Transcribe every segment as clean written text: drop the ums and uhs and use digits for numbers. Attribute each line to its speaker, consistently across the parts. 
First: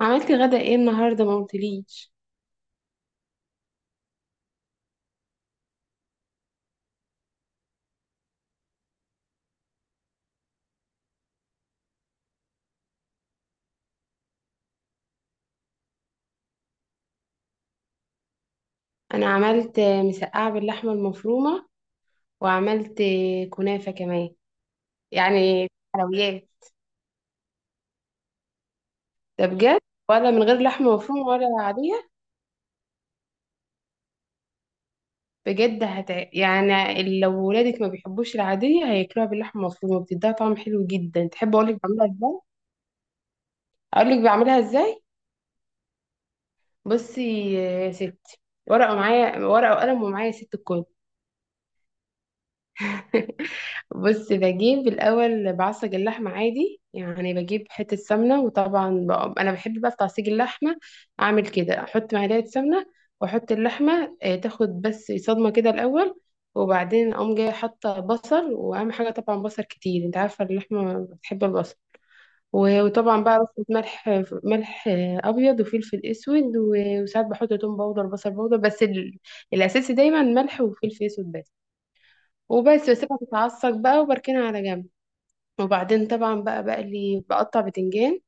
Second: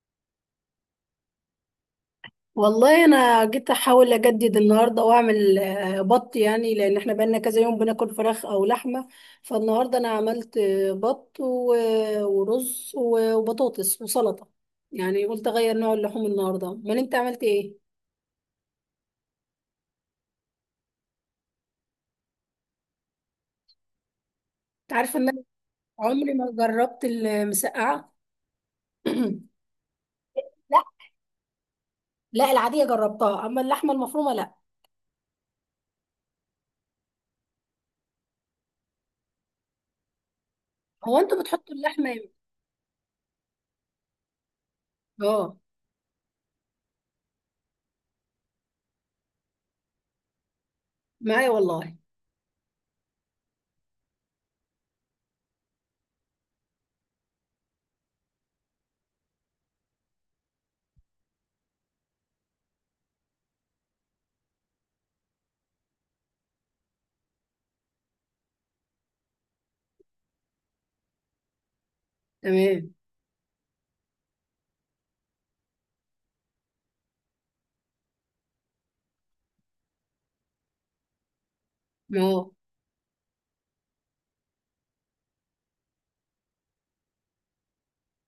Speaker 1: عملت غدا ايه النهارده؟ ما قلتليش.
Speaker 2: والله انا جيت احاول اجدد النهارده واعمل بط، يعني لان احنا بقالنا كذا يوم بناكل فراخ او لحمه. فالنهارده انا عملت بط ورز وبطاطس وسلطه. يعني قلت اغير نوع اللحوم النهارده، امال انت عملت ايه؟
Speaker 1: انا عملت مسقعه باللحمه المفرومه، وعملت كنافه كمان،
Speaker 2: انت عارفه ان انا
Speaker 1: يعني
Speaker 2: عمري
Speaker 1: حلويات.
Speaker 2: ما جربت المسقعه.
Speaker 1: ده بجد؟ ولا من غير
Speaker 2: لا،
Speaker 1: لحمه مفرومه ولا عاديه؟
Speaker 2: لا العاديه جربتها اما اللحمه المفرومه لا.
Speaker 1: بجد! يعني لو ولادك ما بيحبوش العاديه، هياكلوها باللحمه المفرومه، بتديها طعم حلو
Speaker 2: هو
Speaker 1: جدا.
Speaker 2: انتوا
Speaker 1: تحب
Speaker 2: بتحطوا
Speaker 1: اقولك بعملها
Speaker 2: اللحمه امتى؟
Speaker 1: ازاي؟ اقولك بعملها ازاي.
Speaker 2: اه.
Speaker 1: بصي يا ستي، ورقه، معايا ورقه وقلم، ومعايا ست الكل.
Speaker 2: معايا والله.
Speaker 1: بص، بجيب الأول بعصج اللحمة عادي، يعني بجيب حتة سمنة، وطبعا بقى أنا بحب بقى في تعصيج اللحمة أعمل كده، أحط معلقة سمنة وأحط اللحمة، تاخد بس صدمة كده الأول. وبعدين أقوم جاية حاطة بصل، وأهم حاجة طبعا بصل كتير، أنت عارفة اللحمة بتحب البصل. و-
Speaker 2: تمام.
Speaker 1: وطبعا بقى بحط ملح أبيض وفلفل أسود، و- وساعات بحط توم باودر بصل باودر، بس الأساسي دايما ملح وفلفل أسود بس.
Speaker 2: اه.
Speaker 1: وبس بسيبها تتعصج بقى وبركنها على جنب. وبعدين طبعا بقى بقلي، بقطع بتنجان،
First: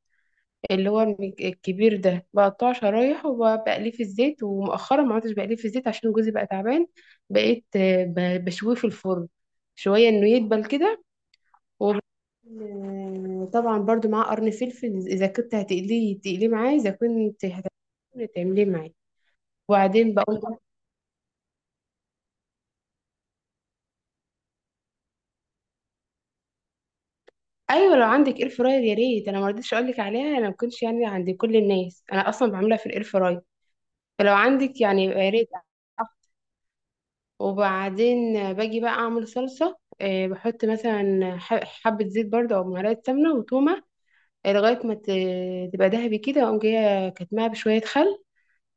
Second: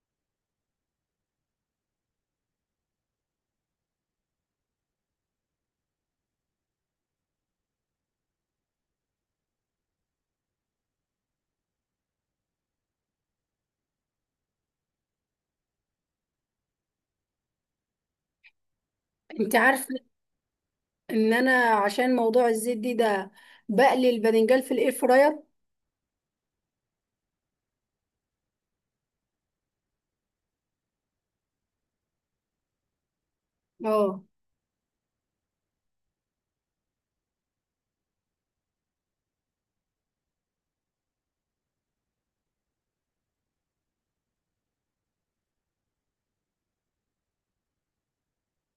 Speaker 1: اللي هو الكبير ده، بقطعه شرايح وبقليه في الزيت. ومؤخرا ما عدتش بقليه في الزيت عشان جوزي بقى تعبان، بقيت بشويه في الفرن، شوية انه يدبل كده. وب- آه، طبعا برضو معاه قرن فلفل، اذا كنت هتقليه تقليه معاه، اذا كنت هتعمليه تعمليه معاه.
Speaker 2: انت عارفه
Speaker 1: وبعدين بقول،
Speaker 2: ان انا عشان موضوع الزيت دي ده بقلي الباذنجان في الاير فراير.
Speaker 1: ايوه لو عندك اير فراير يا ريت. انا ما رضيتش اقول لك عليها، انا ما كنتش يعني عند كل الناس، انا اصلا بعملها في الاير فراير،
Speaker 2: اه.
Speaker 1: فلو عندك يعني يا ريت. وبعدين باجي بقى اعمل صلصه، بحط مثلا حبه زيت برده او معلقه سمنه وتومه، لغايه ما تبقى ذهبي كده، اقوم جايه كاتماها بشويه خل.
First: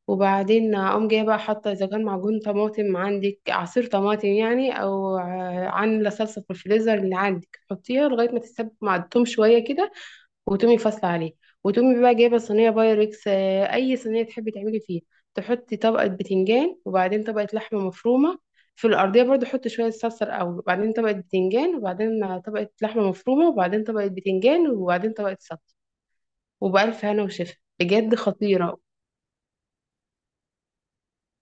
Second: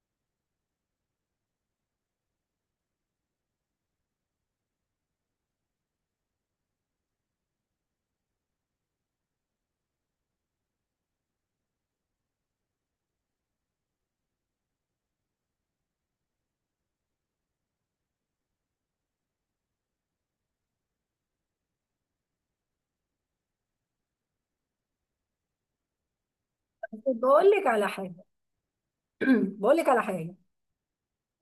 Speaker 1: وبعدين اقوم جايه بقى حاطه، اذا كان معجون طماطم عندك، عصير طماطم يعني، او عامله صلصه في الفريزر اللي عندك، حطيها لغايه ما تتسبك مع التوم شويه كده، وتقومي فاصله عليه. وتقومي بقى جايبه صينيه بايركس، اي صينيه تحبي تعملي فيها، تحطي طبقه بتنجان وبعدين طبقه لحمه مفرومه. في الارضيه برضو حطي شويه صلصه الاول، وبعدين طبقه بتنجان، وبعدين طبقه لحمه مفرومه، وبعدين طبقه بتنجان، وبعدين طبقه صلصه. وبالف هنا
Speaker 2: بقول
Speaker 1: وشفا،
Speaker 2: لك على
Speaker 1: بجد
Speaker 2: حاجه.
Speaker 1: خطيره.
Speaker 2: بقول لك على حاجه،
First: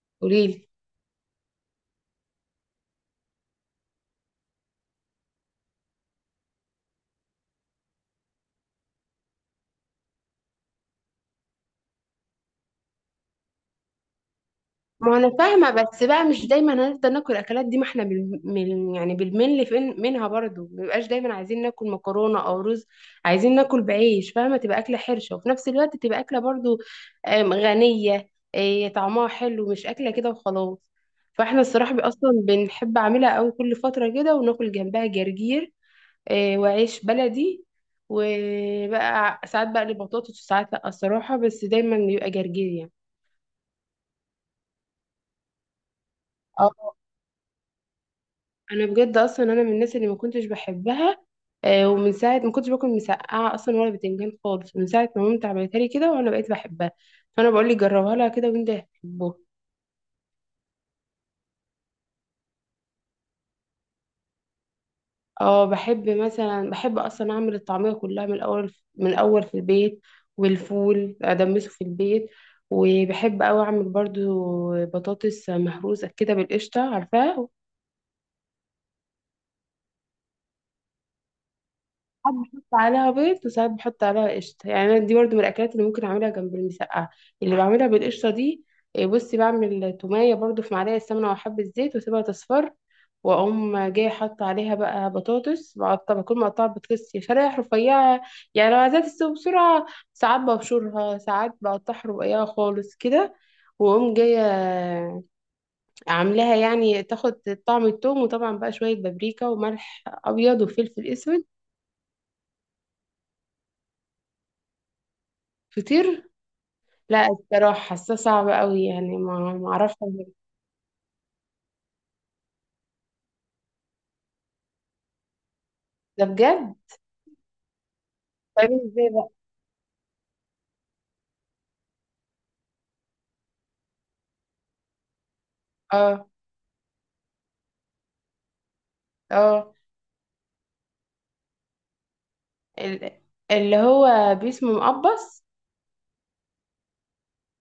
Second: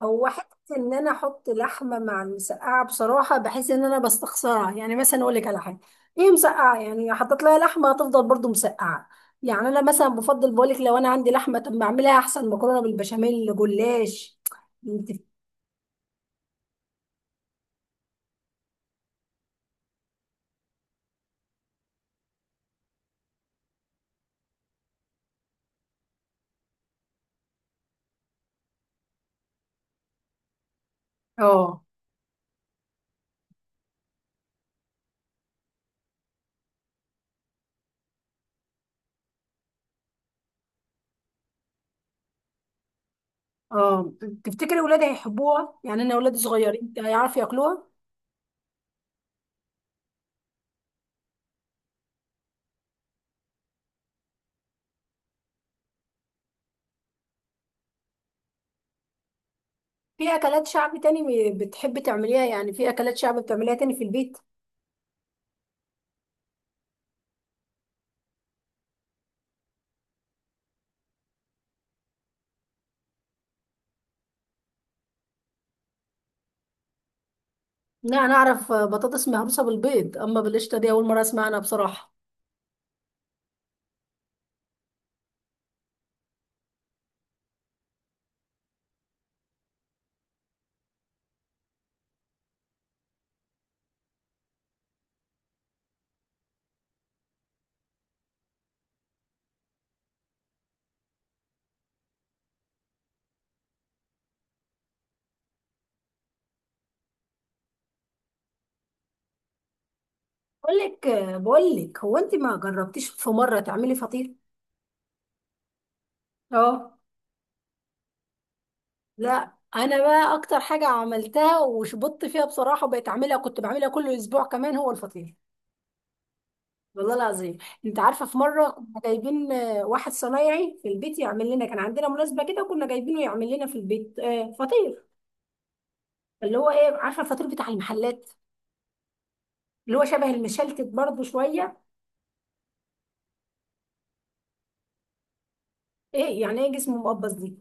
Speaker 2: هو
Speaker 1: قوليلي.
Speaker 2: حته ان انا احط لحمه مع المسقعه بصراحه بحس ان انا بستخسرها. يعني مثلا اقول لك على حاجه: ايه مسقعه يعني حطيت لها لحمه، هتفضل برضو مسقعه. يعني انا مثلا بفضل بقول لك لو انا عندي لحمه طب ما اعملها احسن مكرونه بالبشاميل جلاش. انت.
Speaker 1: ما انا فاهمه، بس بقى مش دايما هنفضل ناكل الاكلات دي، ما احنا يعني بالملي فين منها، برضو ما بيبقاش دايما عايزين ناكل مكرونه او رز، عايزين ناكل بعيش فاهمه، تبقى اكله حرشه وفي نفس الوقت تبقى اكله برضو غنيه، طعمها حلو، مش اكله كده وخلاص. فاحنا
Speaker 2: اه،
Speaker 1: الصراحه اصلا بنحب اعملها قوي كل فتره كده، وناكل جنبها جرجير، وعيش بلدي، وبقى ساعات بقلي بطاطس وساعات لا الصراحه، بس دايما بيبقى جرجير.
Speaker 2: اه. تفتكري ولادي هيحبوها؟ يعني انا ولادي
Speaker 1: يعني
Speaker 2: صغيرين، هيعرفوا ياكلوها؟
Speaker 1: انا بجد اصلا انا من الناس اللي ما كنتش بحبها، ومن ساعه ما كنتش باكل مسقعه اصلا ولا بتنجان خالص، من ساعه ما مامتي عملتها لي كده، وانا بقيت بحبها. فانا بقول لك جربها لها كده وانت هتحبها.
Speaker 2: في اكلات شعب تاني بتحب تعمليها؟ يعني في اكلات شعب بتعمليها تاني في البيت؟
Speaker 1: اه، بحب مثلا، بحب اصلا اعمل الطعميه كلها من الاول، من الاول في البيت، والفول ادمسه في البيت، وبحب اوي اعمل برضو بطاطس مهروسه كده بالقشطه، عارفاها؟
Speaker 2: لا، انا اعرف بطاطس مهروسه بالبيض اما بالقشطه دي اول مره اسمع عنها بصراحه.
Speaker 1: ساعات بحط عليها بيض وساعات بحط عليها قشطة، يعني أنا دي برضو من الأكلات اللي ممكن أعملها جنب المسقعة، اللي بعملها بالقشطة دي. إيه، بصي، بعمل تومية برضو في معلقة سمنة وحبة زيت، وأسيبها تصفر، وأقوم جاية حاطة عليها بقى بطاطس، بقطع، بكون مقطعة بطاطس يا شرايح رفيعة، يعني لو عايزاها تستوي بسرعة. ساعات ببشرها، ساعات بقطعها رقيقة خالص كده. وأقوم جاية عاملاها يعني تاخد طعم التوم، وطبعا بقى شوية بابريكا وملح أبيض
Speaker 2: بقول لك
Speaker 1: وفلفل أسود.
Speaker 2: بقول لك هو انت ما جربتيش في مره تعملي فطير؟
Speaker 1: فطير؟
Speaker 2: اه.
Speaker 1: لا الصراحة حاسة صعبة قوي، يعني ما
Speaker 2: لا،
Speaker 1: ما اعرفش
Speaker 2: انا
Speaker 1: أعمل.
Speaker 2: بقى اكتر حاجه عملتها وشبطت فيها بصراحه بقيت اعملها، كنت بعملها كل اسبوع كمان، هو الفطير.
Speaker 1: ده بجد؟
Speaker 2: والله العظيم. انت عارفه في
Speaker 1: طيب
Speaker 2: مره كنا
Speaker 1: ازاي بقى؟
Speaker 2: جايبين واحد صنايعي في البيت يعمل لنا، كان عندنا مناسبه كده وكنا جايبينه يعمل لنا في البيت فطير.
Speaker 1: اه،
Speaker 2: اللي هو ايه، عارفه الفطير بتاع المحلات؟
Speaker 1: اه،
Speaker 2: اللي هو شبه المشلتت برضه شويه.
Speaker 1: ال- اللي هو باسمه مقبص.
Speaker 2: ايه يعني ايه جسمه مقبض دي؟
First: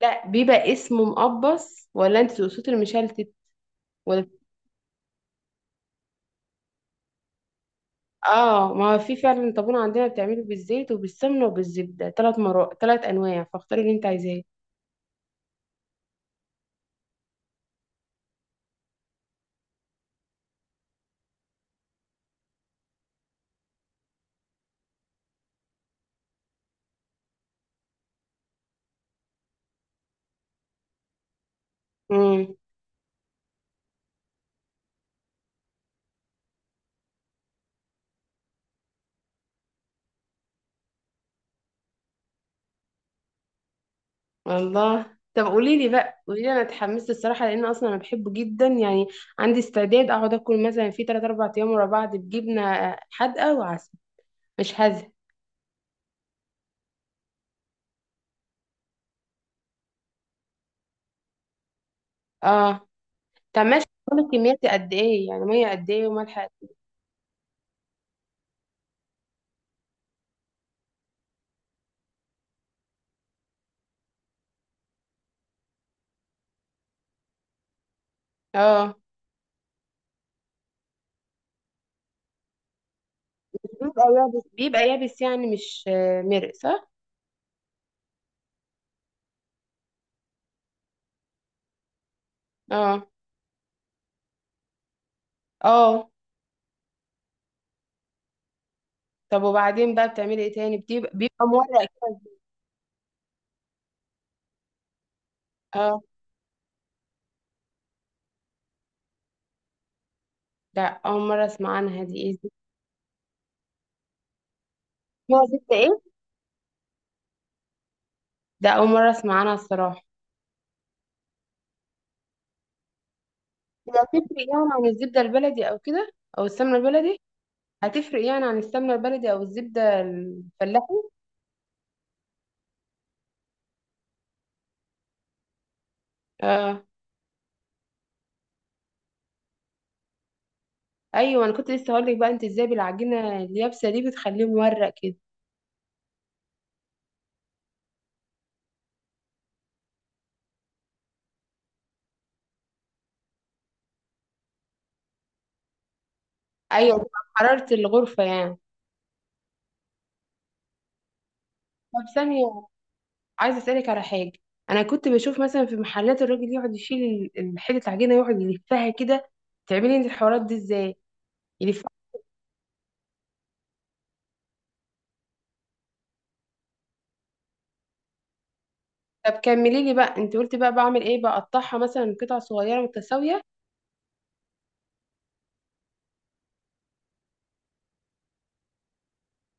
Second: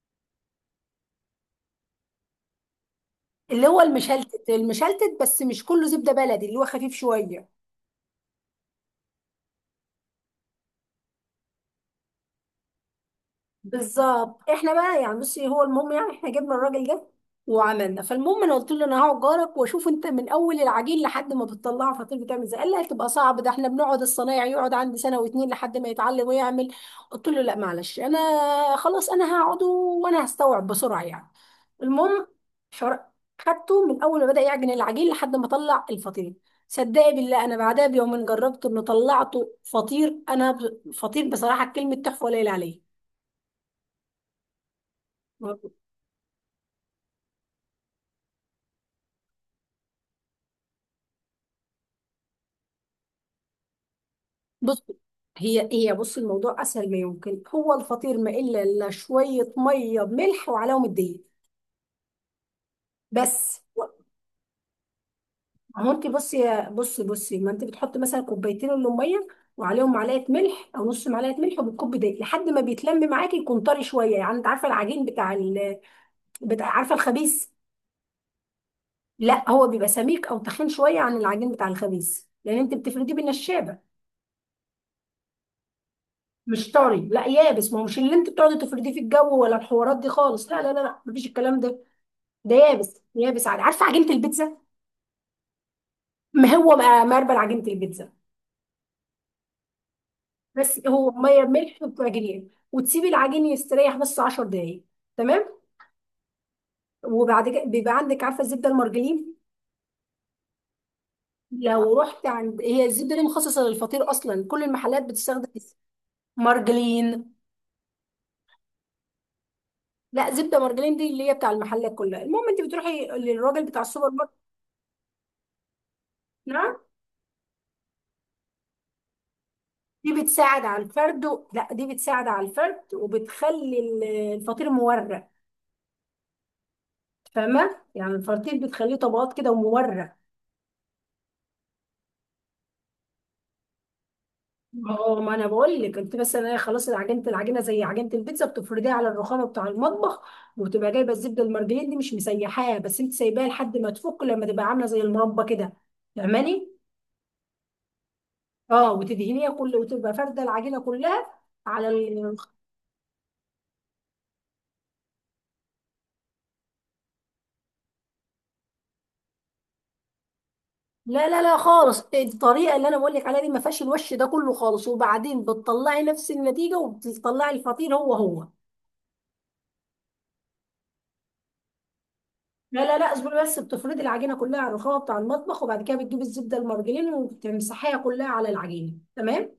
Speaker 1: لا بيبقى اسمه مقبص، ولا انت تقصدي المشلتت؟
Speaker 2: اللي هو
Speaker 1: ولا.
Speaker 2: المشلتت، المشلتت بس مش كله زبده بلدي، اللي هو خفيف شويه.
Speaker 1: اه، ما هو في فعلا طابونة عندنا بتعمله بالزيت وبالسمنة وبالزبدة، ثلاث مرات، ثلاث انواع، فاختاري اللي انت
Speaker 2: بالظبط.
Speaker 1: عايزاه.
Speaker 2: احنا بقى يعني بصي، هو المهم يعني احنا جبنا الراجل ده وعملنا، فالمهم انا قلت له انا هقعد جارك واشوف انت من اول العجين لحد ما بتطلعه فطير بتعمل ازاي. قال لي هتبقى صعب، ده احنا بنقعد الصنايعي يقعد عندي سنه واتنين لحد ما يتعلم ويعمل. قلت له لا معلش، انا خلاص انا هقعد وانا هستوعب بسرعه يعني. المهم
Speaker 1: امم
Speaker 2: حر- خدته من اول ما بدا يعجن العجين لحد ما طلع الفطير. صدقي بالله انا بعدها بيومين جربته انه طلعته فطير، انا فطير بصراحه كلمه تحفه قليل عليه.
Speaker 1: والله. طب قولي لي بقى، قولي لي، انا اتحمست الصراحه، لان اصلا انا بحبه جدا، يعني عندي استعداد اقعد اكل مثلا في 3 4 ايام ورا بعض بجبنه حادقه وعسل، مش
Speaker 2: بص،
Speaker 1: هذا.
Speaker 2: هي هي، بص، الموضوع اسهل ما يمكن. هو الفطير ما الا شويه ميه بملح وعليهم الدقيق
Speaker 1: اه،
Speaker 2: بس.
Speaker 1: طب ماشي، بتكون الكمية دي قد ايه؟ يعني مية
Speaker 2: ما
Speaker 1: قد
Speaker 2: هو انت
Speaker 1: ايه وملح
Speaker 2: بصي
Speaker 1: قد
Speaker 2: بصي بصي، ما انت بتحطي مثلا كوبايتين من الميه وعليهم معلقه ملح او نص معلقه ملح وبتكب دقيق لحد ما بيتلم معاكي، يكون طري شويه يعني. انت عارفه العجين بتاع عارفه الخبيث؟
Speaker 1: ايه؟ اه،
Speaker 2: لا، هو بيبقى سميك او تخين شويه عن العجين بتاع الخبيث لان انت بتفرديه بالنشابه.
Speaker 1: بيبقى يابس، بيبقى يابس يعني، مش مرق،
Speaker 2: مش
Speaker 1: صح؟
Speaker 2: طري، لا يابس. ما هو مش اللي انت بتقعدي تفرديه في الجو ولا الحوارات دي خالص، لا لا لا لا مفيش الكلام ده. ده يابس،
Speaker 1: اه،
Speaker 2: يابس عادي، عارفه عجينه البيتزا؟
Speaker 1: اه.
Speaker 2: ما هو بقى مربل عجينه البيتزا.
Speaker 1: طب وبعدين بقى بتعملي ايه تاني،
Speaker 2: بس هو
Speaker 1: بتبقى
Speaker 2: ميه
Speaker 1: بيبقى
Speaker 2: ملح
Speaker 1: مورق كده؟
Speaker 2: وتعجنيه وتسيبي العجين يستريح بس 10 دقايق. تمام
Speaker 1: اه.
Speaker 2: وبعد كده بيبقى عندك، عارفه الزبده المرجلين؟
Speaker 1: ده اول مرة اسمع
Speaker 2: لو
Speaker 1: عنها، دي
Speaker 2: رحت
Speaker 1: ايه دي؟
Speaker 2: عند، هي الزبده دي مخصصه للفطير اصلا، كل المحلات
Speaker 1: اسمها
Speaker 2: بتستخدم اسم
Speaker 1: زبدة ايه؟
Speaker 2: مرجلين.
Speaker 1: ده اول مرة اسمع عنها الصراحة.
Speaker 2: لا، زبده مرجلين دي اللي هي بتاع المحلات كلها. المهم انت بتروحي للراجل بتاع
Speaker 1: هي
Speaker 2: السوبر ماركت.
Speaker 1: هتفرق يعني عن الزبدة البلدي او كده، او السمنة
Speaker 2: نعم.
Speaker 1: البلدي؟ هتفرق يعني عن السمنة البلدي او الزبدة
Speaker 2: دي بتساعد على
Speaker 1: الفلاحي؟
Speaker 2: الفرد لا، دي بتساعد على الفرد وبتخلي الفطير مورق.
Speaker 1: اه.
Speaker 2: فاهمه، يعني الفراتيل بتخليه طبقات كده ومورق.
Speaker 1: ايوه، انا كنت لسه هقول لك بقى، انت ازاي بالعجينة اليابسة دي بتخليه مورق كده؟
Speaker 2: اه، ما انا بقول لك انت بس، انا خلاص. العجينه زي عجينه البيتزا بتفرديها على الرخامه بتاع المطبخ. وبتبقى جايبه الزبده المرجلين دي مش مسيحاها بس، انت سايباها لحد ما تفك، لما تبقى عامله زي المربى كده، فاهماني؟
Speaker 1: ايوه، حرارة الغرفة يعني.
Speaker 2: اه، وتدهنيها كل وتبقى فارده العجينه كلها على
Speaker 1: طب ثانية، عايزة اسألك على حاجة. انا كنت بشوف مثلا في محلات الراجل يقعد يشيل حتة العجينة، يقعد يلفها كده، تعملي انت الحوارات دي ازاي؟
Speaker 2: لا لا لا
Speaker 1: يلفها.
Speaker 2: خالص، الطريقه اللي انا بقول لك عليها دي ما فيهاش الوش ده كله خالص، وبعدين بتطلعي نفس النتيجه وبتطلعي الفطير هو هو.
Speaker 1: طب كملي لي بقى، انت قلتي بقى بعمل ايه، بقطعها مثلا قطع
Speaker 2: لا
Speaker 1: صغيرة
Speaker 2: لا لا
Speaker 1: متساوية؟
Speaker 2: اصبري بس، بتفردي العجينه كلها على الرخامه بتاع المطبخ وبعد كده بتجيبي الزبده المرجلين وتمسحيها كلها على العجينه. تمام.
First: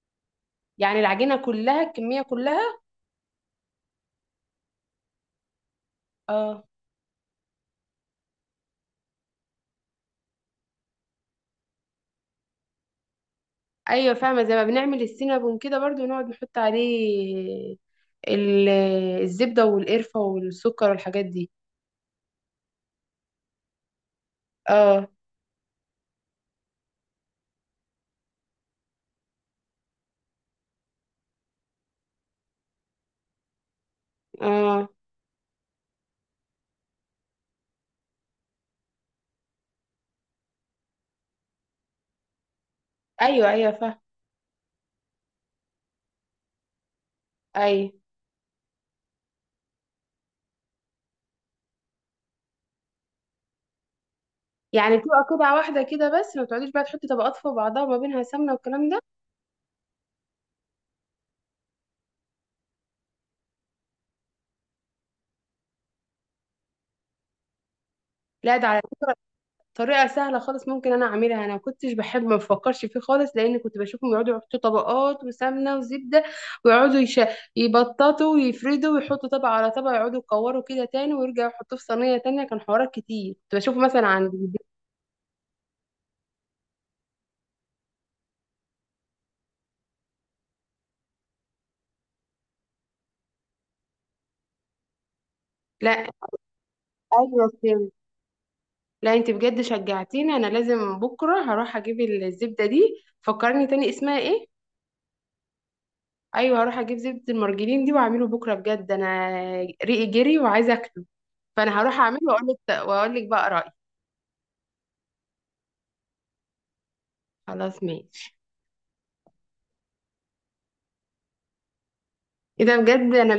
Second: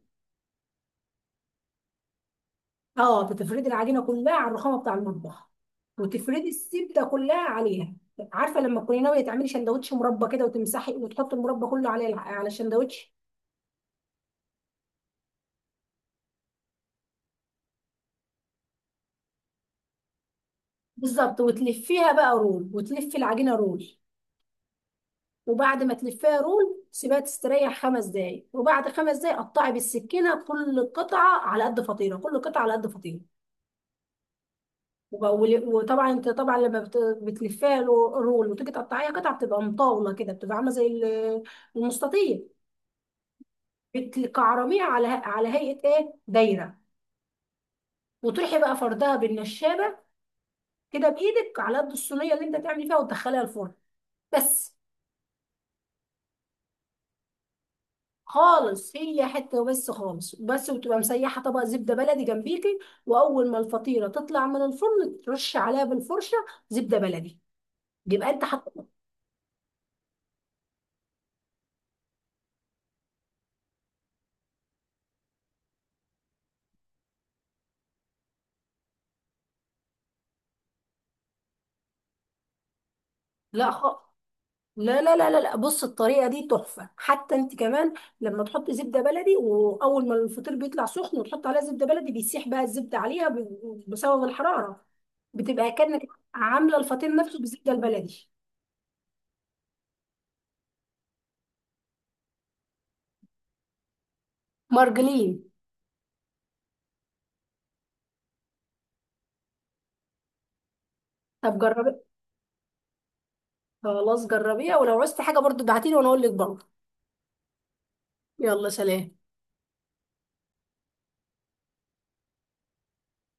Speaker 1: يعني العجينة كلها، الكمية كلها؟
Speaker 2: اه، بتفردي العجينه كلها على الرخامه بتاع المطبخ وتفردي
Speaker 1: اه.
Speaker 2: الزبده كلها عليها. عارفه لما تكوني ناويه تعملي شندوتش مربى كده وتمسحي وتحطي المربى كله على على الشندوتش؟
Speaker 1: ايوه فاهمة، زي ما بنعمل السينابون كده برضو، نقعد نحط عليه ال- الزبدة والقرفة والسكر والحاجات
Speaker 2: بالظبط.
Speaker 1: دي.
Speaker 2: وتلفيها بقى رول، وتلفي العجينه رول.
Speaker 1: اه،
Speaker 2: وبعد ما تلفيها رول سيبها تستريح خمس دقايق، وبعد خمس دقايق قطعي بالسكينه كل قطعه على قد فطيره، كل قطعه على قد فطيره.
Speaker 1: اه.
Speaker 2: وطبعا انت طبعا لما بتلفيها رول وتيجي تقطعيها قطع بتبقى مطاوله كده، بتبقى عامله زي المستطيل.
Speaker 1: ايوه، ايوه فاهمة.
Speaker 2: بتكعرميها على هيئه ايه، دايره.
Speaker 1: ايوه،
Speaker 2: وتروحي بقى فردها بالنشابه كده بايدك على قد الصينيه اللي انت تعملي فيها وتدخليها الفرن بس.
Speaker 1: يعني بتبقى قطعة واحدة كده بس؟ ما بتقعديش بقى تحطي طبقات فوق بعضها وما بينها سمنة والكلام
Speaker 2: خالص،
Speaker 1: ده؟
Speaker 2: هي حته وبس خالص بس، وتبقى مسيحه طبق زبده بلدي جنبيكي، واول ما الفطيره تطلع من الفرن ترش عليها بالفرشه زبده بلدي، يبقى انت
Speaker 1: لا، ده
Speaker 2: حط.
Speaker 1: على فكرة طريقة سهلة خالص، ممكن أنا أعملها. أنا ما كنتش بحب، ما بفكرش فيه خالص، لأن كنت بشوفهم يقعدوا يحطوا طبقات وسمنة وزبدة، ويقعدوا يبططوا ويفردوا ويحطوا طبقة على طبقة، يقعدوا يكوروا كده تاني ويرجعوا يحطوه في صينية تانية، كان حوارات كتير كنت
Speaker 2: لا
Speaker 1: بشوفه
Speaker 2: خالص،
Speaker 1: مثلا عند جدتي.
Speaker 2: لا لا لا لا لا، بص الطريقه دي تحفه حتى انت كمان، لما تحط زبده بلدي واول ما الفطير بيطلع سخن وتحط عليها زبده بلدي بيسيح بقى الزبده عليها بسبب الحراره، بتبقى كانك
Speaker 1: لا.
Speaker 2: عامله الفطير نفسه
Speaker 1: أيوة
Speaker 2: بالزبده
Speaker 1: فهمت.
Speaker 2: البلدي.
Speaker 1: لا أنت بجد شجعتيني، أنا لازم بكرة هروح أجيب الزبدة دي. فكرني تاني اسمها إيه؟
Speaker 2: مرجلين.
Speaker 1: ايوه، هروح اجيب زبدة المرجلين دي واعمله بكرة، بجد انا ريقي جري وعايزة اكله.
Speaker 2: طب
Speaker 1: فانا هروح
Speaker 2: جربي.
Speaker 1: اعمله، واقول لك بقى رأيي.
Speaker 2: خلاص جربيها، ولو عوزتي حاجه برضو ابعتيلي وانا اقول لك برضه.
Speaker 1: خلاص ماشي.
Speaker 2: يلا سلام.
Speaker 1: ايه ده، بجد انا.